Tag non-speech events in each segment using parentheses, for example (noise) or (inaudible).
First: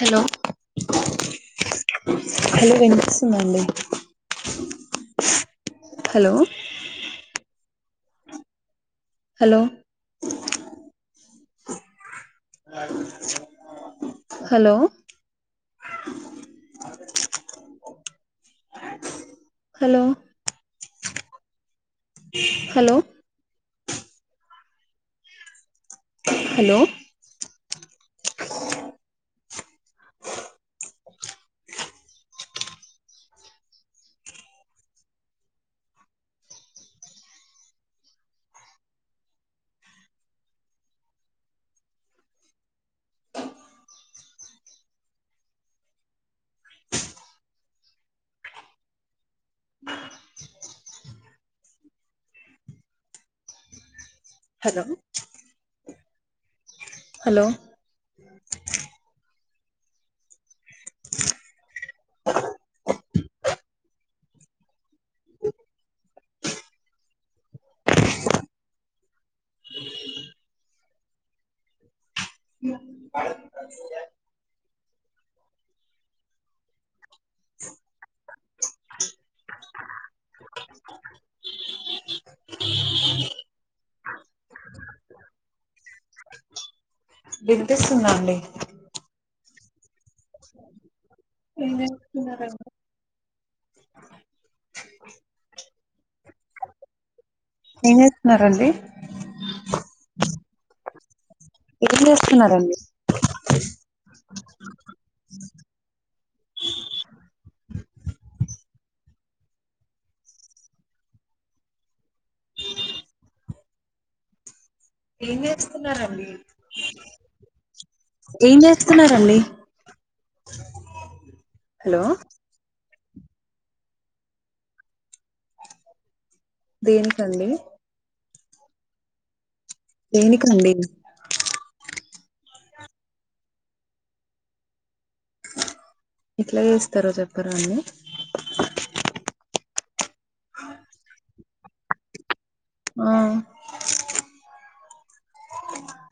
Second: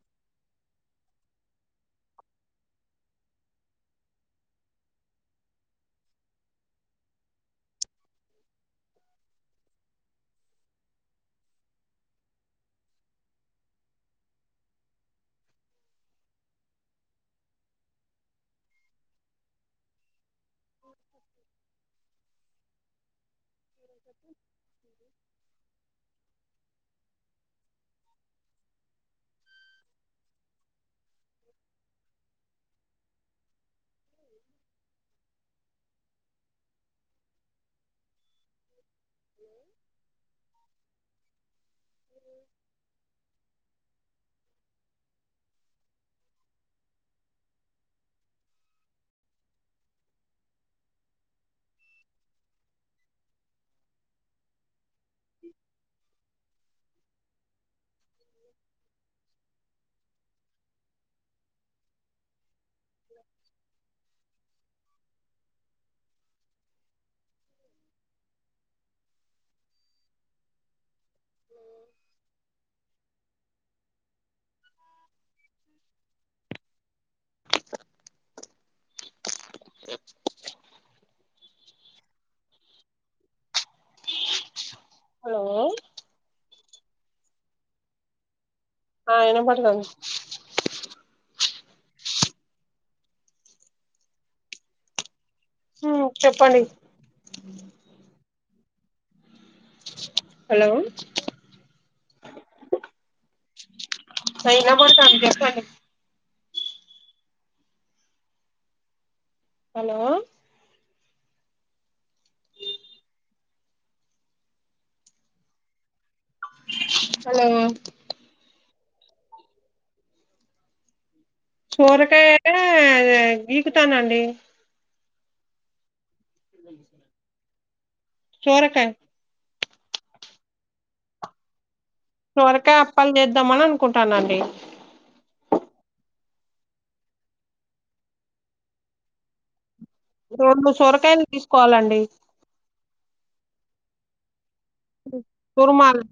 Hello hello వినిపిస్తుందండి hello hello hello hello hello (inaudible) hello hello మీరు hello hello అ ఉఓ హలో వినిపిస్తుందండి ఆ వినపడతంది (inaudible) హ్మ్, చెప్పండి న్నారండి హలో ఏం చేస్తున్నారండి (unintelligible) హలో ఇస్తున్నారండి హలో ఏం చేస్తున్నారండి హలో సోరకాయ అంటే బె గీకుతానండి దేనికండి సోరకాయ దేనికండి చివరికా అప్పాలు చేద్దామని అనుకుంటాన్నండి. ఎట్లా చేస్తారో చెప్పరా అండి రెండు సొరకాయలు తీసుకోవాలండి ఆ తురుమాలి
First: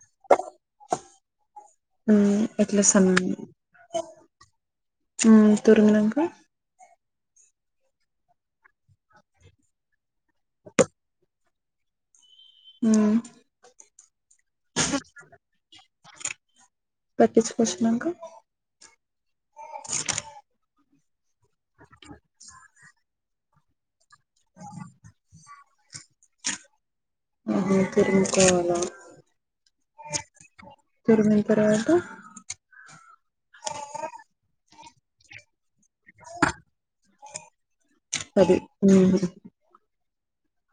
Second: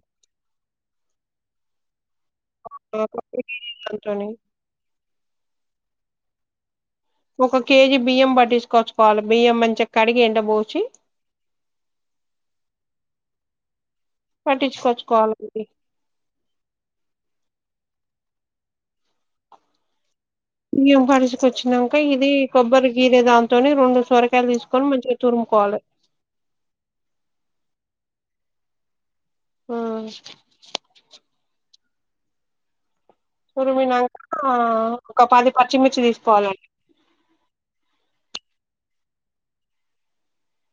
(unintelligible) (inaudible) హ్మ్ తురిమినాక ఒక కేజీ బియ్యం పట్టించుకొచ్చుకోవాలి. బియ్యం మంచిగా కడిగి ఎండ పోసి మ్మ్ పట్టించుకొచ్చుకోవాలండి. పట్టించుకొచ్చినాక బియ్యం పట్టించుకొచ్చినాక ఇది కొబ్బరి గీరే దాంతోని రెండు సొరకాయలు తీసుకొని మంచిగా తురుముకోవాలి. ఆ తురుము కోవాల ఆ తర్వాత తురుమినాక ఒక పది పచ్చిమిర్చి తీసుకోవాలండి. పది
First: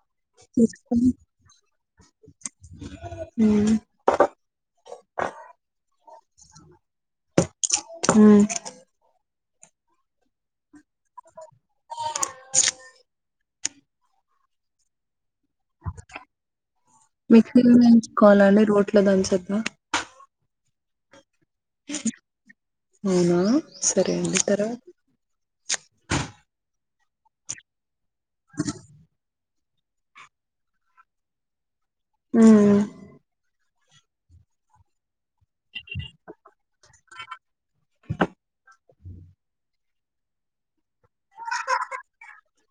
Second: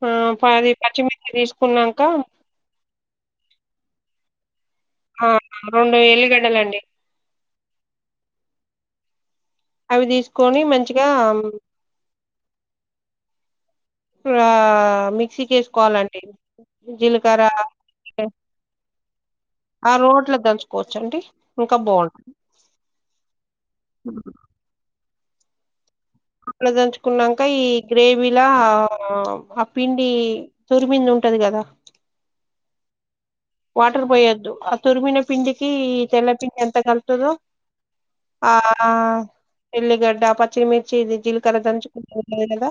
ఆ పది పచ్చిమిద తీసుకున్నాక మ్మ్ ఆ రెండు వేలుగడ్డలండి ఆ అవి తీసుకొని మంచిగా ఆ మిక్సీకేసుకోవాలండి మిక్సీ లో దంచుకోవాలా అని రోట్లో దాన్చొచ్చచా వచ్చండి అవునా సరే అండి తర్వాత ఆట్ల దంచుకున్నాక ఈ గ్రేవీలా ఆ పిండి తొరిమింద ఉంటది కదా హు వాటర్ పోయొద్దు ఆ తురిమిన పిండి కీ తెల్లపిండి ఎంత కలుతదో ఆ చెల్లిగడ్డ పచ్చిమిర్చి ఇది జీలకర్ర దంచుకుంట కదా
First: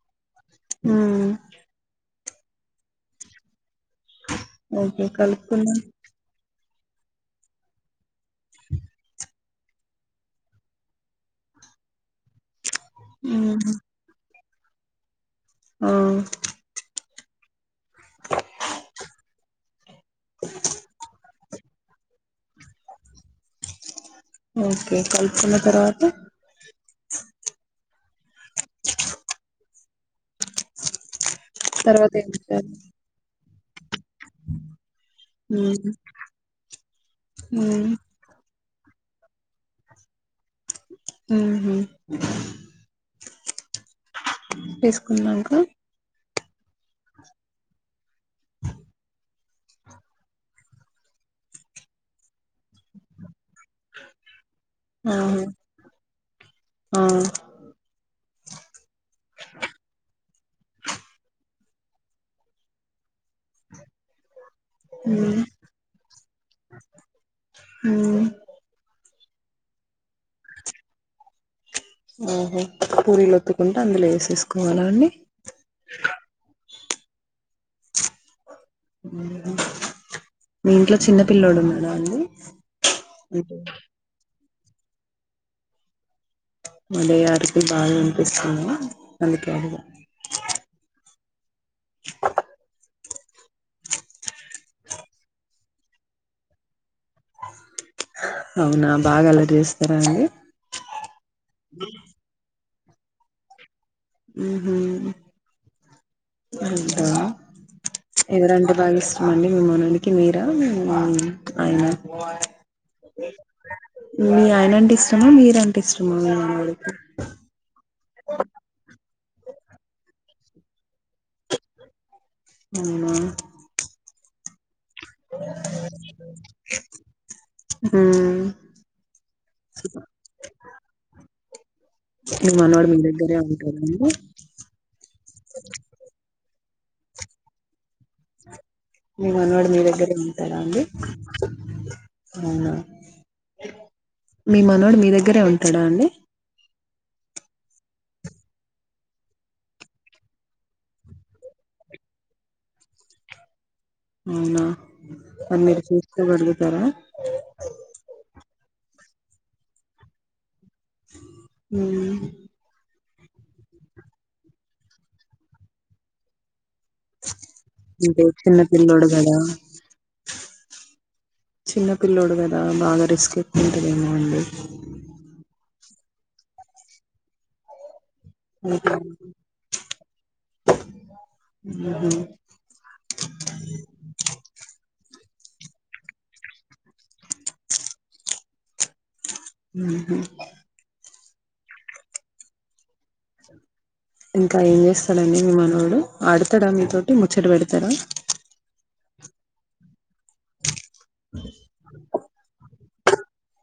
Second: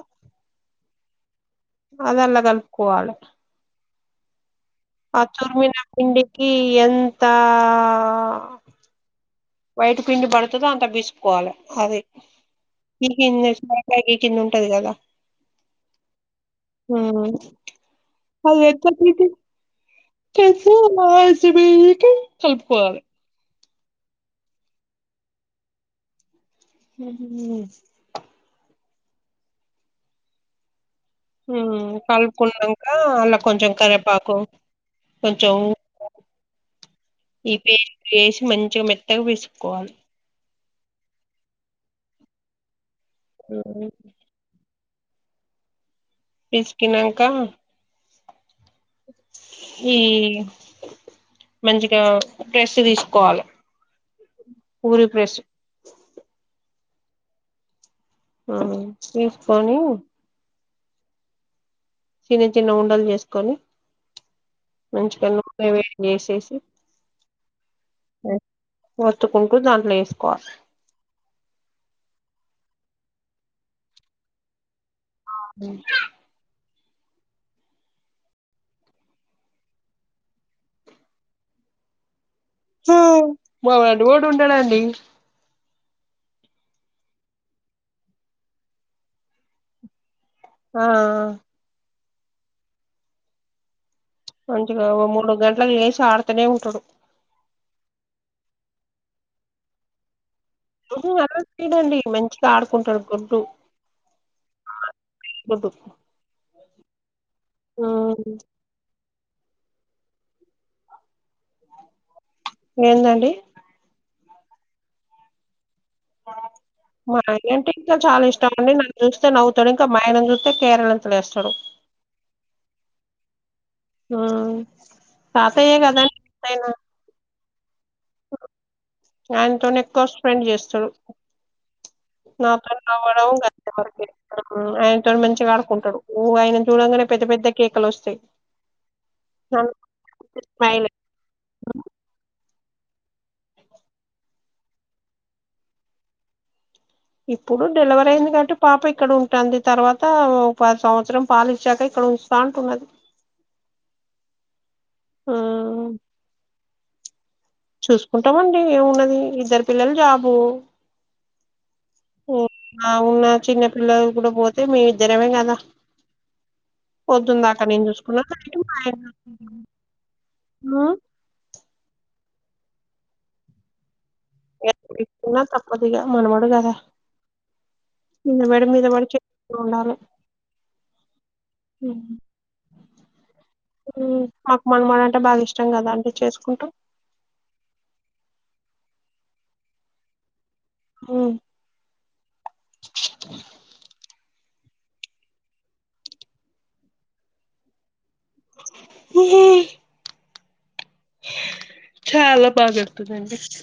మ్మ్ అది అలా కలుపుకోవాలి ఓకె కలి అరిపోయిన పిండికి ఈ ఎంత వైట్ పిండి పడుతుందో అంత బీసుకోవాలే అది ఈ మ్మ్ కంద ఈ కింద ఉంటది కదా ఆ అది ఎ (unintelligible) చెప్పాలే ఓకే కలుపుకున్న తర్వాత హ్మ్ హు మ్మ్ తర్వాత ఏం చేయాలి కలుపుకున్నాక అలా కొంచెం కరే పాకు మ్మ్ (unintelligible) చం మెత్తగా పిసుకోవాలి హ్మ్ హు మ్మ్ తీసుకునంకా తీసుకునాంక ఈ మంచిగా ప్రెస్ తీసుకోవాలి ఊరి ప్రెస్ ఆహా ఆ ఆ తీసుకోని చిన్న చిన్న ఉండలు చేసుకొని మంచిగా మ్మ్ నూనె వేడి చేసేసి మ్మ్ ఒత్తుకుంటూ దాంట్లో వేసుకోవాలి పూరీలువొత్తుకుంటే అందులో వేసేసుకోవాల అన్ని అవును మీ ఇంట్లో చిన్న పిల్లోడు ఉన్నాడా అండి అంటే మా లడ్డుగాడు ఉంటాడండి ఏ అదే అరుపులు బాగా వినిపిస్తుంది అందుకే అడిగా ఆ ఆ మంచిగా ఓ మూడు గంటలు లేసి ఆడుతనే ఉంటాడు అవునా బాగా అల్లరి చేస్తారా అండి అలా చేయాడండి మంచిగా ఆడు కుంటాడు కుంటు మ్మ్ హ్మ్ అంట ఎవరంటే బాగిస్ చమండి మిమ్మననికి మీరా మీ ఆయన ఏందండి మీ ఆయన అంటే ఇష్టమా మీరా మా ఆయన అంటే ఇంకా చాలా ఇష్టం అండి నన్ను చూ తే అవుతాడు ఇంకా మా ఆయనని చైతే కేరలింతలు లేస్తాడు అవునా ఆ తాతయ్య కదండీ ఎంతైనా మ్మ్ ఆయనతో ఎక్కువ స్పెండ్ చేస్తడు మీ మనవడు మీ దగ్గరే ఉంటాడా అండి ఆయనతోని మంచిగా ఆడుకుంటాడు ఆయన చూడంగానే పెద్ద పెద్ద కేక లోస్తయి మీ మనవాడు మీ దగ్గరే ఉంటాడ అండి స్మైలే అవును మీ మనోడు మీ దగ్గరే ఉంటాడ అండి ఇప్పుడు డెల్వరీ అయింది కంటే పాప ఇక్కడ ఉంటాంది తర్వాత పాతి సంవత్సరం పాలిచ్చూక ఇక్కడ ఉస్తా అంటున్నది అవున మరి మీరు హ్మ్ చూడుగు స్తర చూసుకుంటామండి ఏమున్నది ఇద్దరు పిల్లలు జాబు ఉమ్ అవున చిన్న పిల్లలు కూడా పోతే మీ ఇద్దరమే కదా పొద్దున్ దాక నేను చూసుకున్నా అంటే చిన్న పిల్లోడు కదా దా బాగ రిస్క్ ఉంటంది ఉమ్ అదిగాక్ మనమోడు కద నిన్న పడి మీద ఊహు పడి చేస్తు ఉండాలె మాకు మన మన అంటే బాగా కష్టం కదా అంటే చేసుకుంటూ అహ ఉమ్ ఇంకా ఏం చేస్తాడండి మీ మానవుడు ఆడతాడా మీతోోటి ముచ్చట పెడతార ఉహూ చాల బాగ టూజంటస్ (inaudible)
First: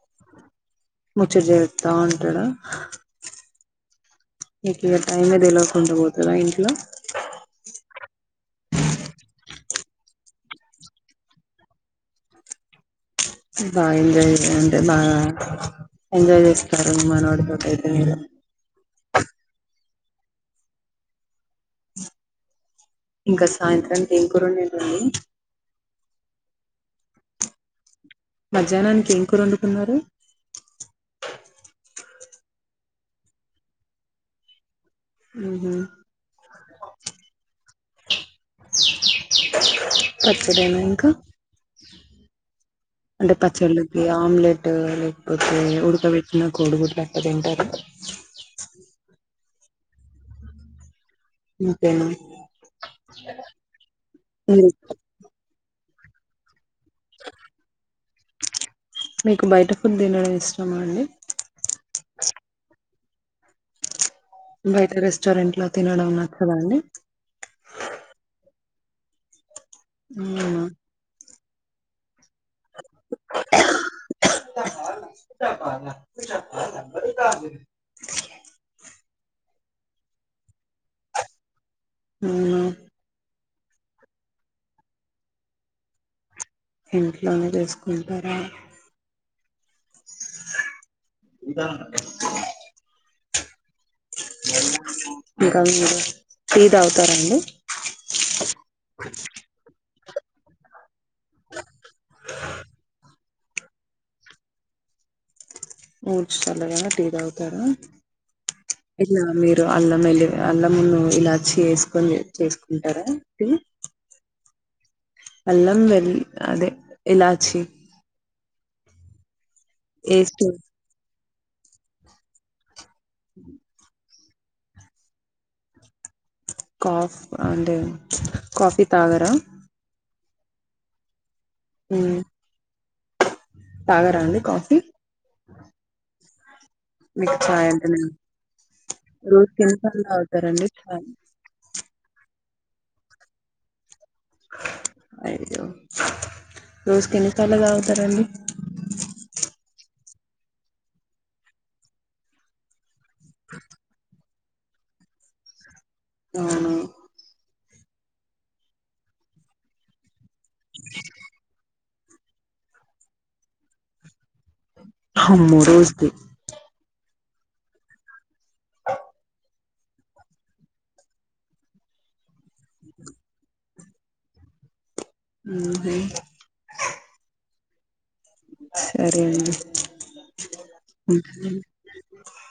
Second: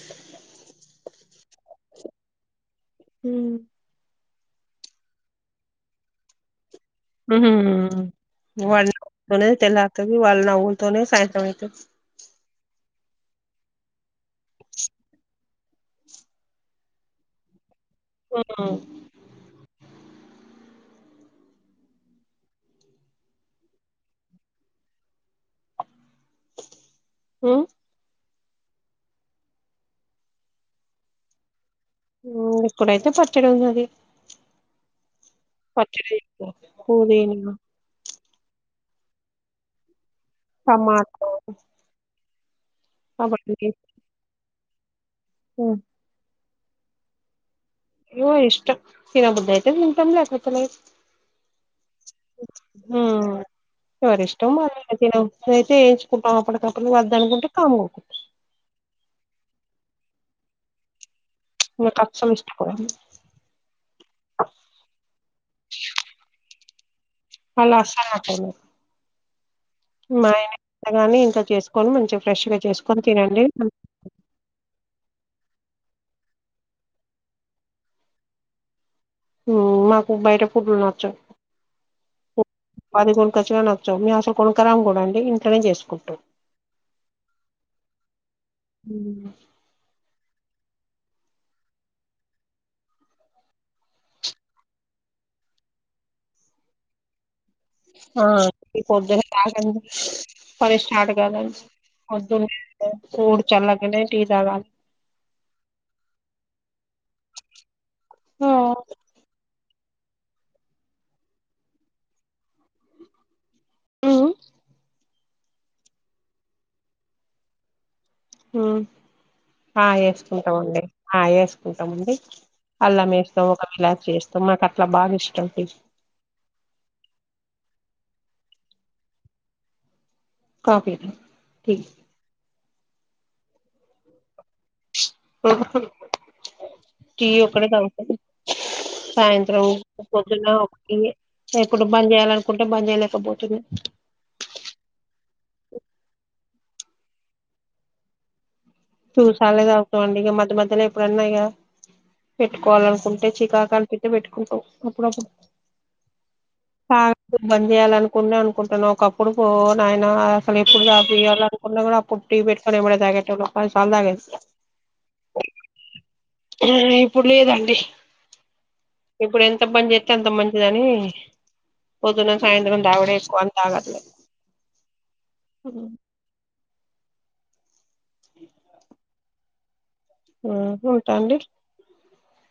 ముచ్చట జెత్తా ఉంటాడు హు నీకు ఇక టైమ్ే తెలవకుండా పోతుందా ఇంట్లో ఉహు వాల్ల తోనే తెల్లా త వాళ్ళ నవ్వుల్తోనే సాయంత్రమైత బాగా ఎంజాయ్ చే అంటే బా ఎంజాయ్ చేస్తారు మనోడి తోటి మ్ ఇంక సాయంత్రాం ఏం కూర నింటుంది హు మధ్యాహ్నానికి ఏం కూర వండుకున్నారు ఇక్కడైతే పచ్చడి ఉన్నది ఊహు పచిడి వెయిపో పదని పచ్చడినా ఇంకా టమాటో అంటే అవన్నీ పచలుకి ఆమ్లేట్ తాలు ఓకే ఉడక బేటీనా కోడుగుడ్ పెట్ట తింటారు ఇవ ఇష్ట చిన బుద్ధ అయితే ఉంటె థింటామ్ లేకపోతే లే ఇంతేనా ఉమ్ ఎవర ఇష్టం మీరు వాళ్లది ఇంకా తినబూధి అయితే తినావా కొడుకా ర అర్ధ అకుంటే కమ్కుంట మీకు బయట ఫుడ్ తినడం ఇష్టామా అండి మి కచం (unintelligible) బయట రెస్టారెంట్లో తినడం నచ్చదా అడి అలా అసలు నచ్చదు అవునా మాయగానీ ఇంతా చేసుకొని మంచిగా ఫ్రెష్గా చేసుకొని తినండి (unintelligible) ఉమ్ మాకు బయట ఉమ్ నచ్చవు అవునా పది కొనుకో ఖచ్చిగా నచ్చావు మేము అసలు కొనుకరాము కూడా అండి ఇంంటనే చేసుకుంటూ ఇంట్లోనే చేసుకుంటారా ఉమ్ ఉదారణ ఇంకా మీరు ఫీద అవుతారంండి ఆ పోదని కా ప స్టార్ట్ గల కూడు చల్ టీజ ఊడ్చు చల్లదన్న ద అవుతారా ఆ ఎట్లా మీ ఇ అల్లం వెల్లి అల్లమున్న ఇలా చేసుకొని చేసుకుంటారా ఇ ఉమ్ అల్లం వెలి అదే ఇలాచి ఉమ్ ఆ ఏసి వేసుకుంటామండి ఆ వేసుకుంటామండి అల్ల మేస్తాం ఒక విలాప్ చేస్తాం మాకట్లా భాగఇష్టం టీస్ కాఫ్ అండ్ కాఫీ తాగర కాఫీ ఉ తాగరా అండి కాఫీ ఆ టీ మీకు ఒక్కటే చాయ్ అంటేనే తాగుతాం రోజుకి సాయంత్రం ఎన్నిసార్లు పొద్దున తాగుతారండి ఇంగ చాయ్ ఎప్పుడు బంద్ చేయాలం కుంటే బని చేయలేకపోతుంది అయిదో రోజుకి ఎన్నిసార్లు తాగుతారండి చూసాలేద అవుతొంది ఇక మధ్య మధ్యలో ఎప్పుడన్నా ఇక పెట్టుకోవాల అనుకుంటు చికకాలు పెట్ అప్పుడప్పుడు అవును తాగడం బంద్ చేయాలనుకునే అనుకుంటున్నావు ఒకప్పుడు పో నాయన ఎప్పుడు (unintelligible) కొట్టి పెట్టి నేవాడు పది సార్లు దాగ అము రోజది ఇప్పుడు లేదండి. ఇప్పుడు ఎంత పని చేతే అంత మంచిదని పొద్దున్న సాయంత్రం తాగుడు ఏసుకొని తాగట్లేదు. ఉహు సరే అండి ఆ ఉంట అండి అ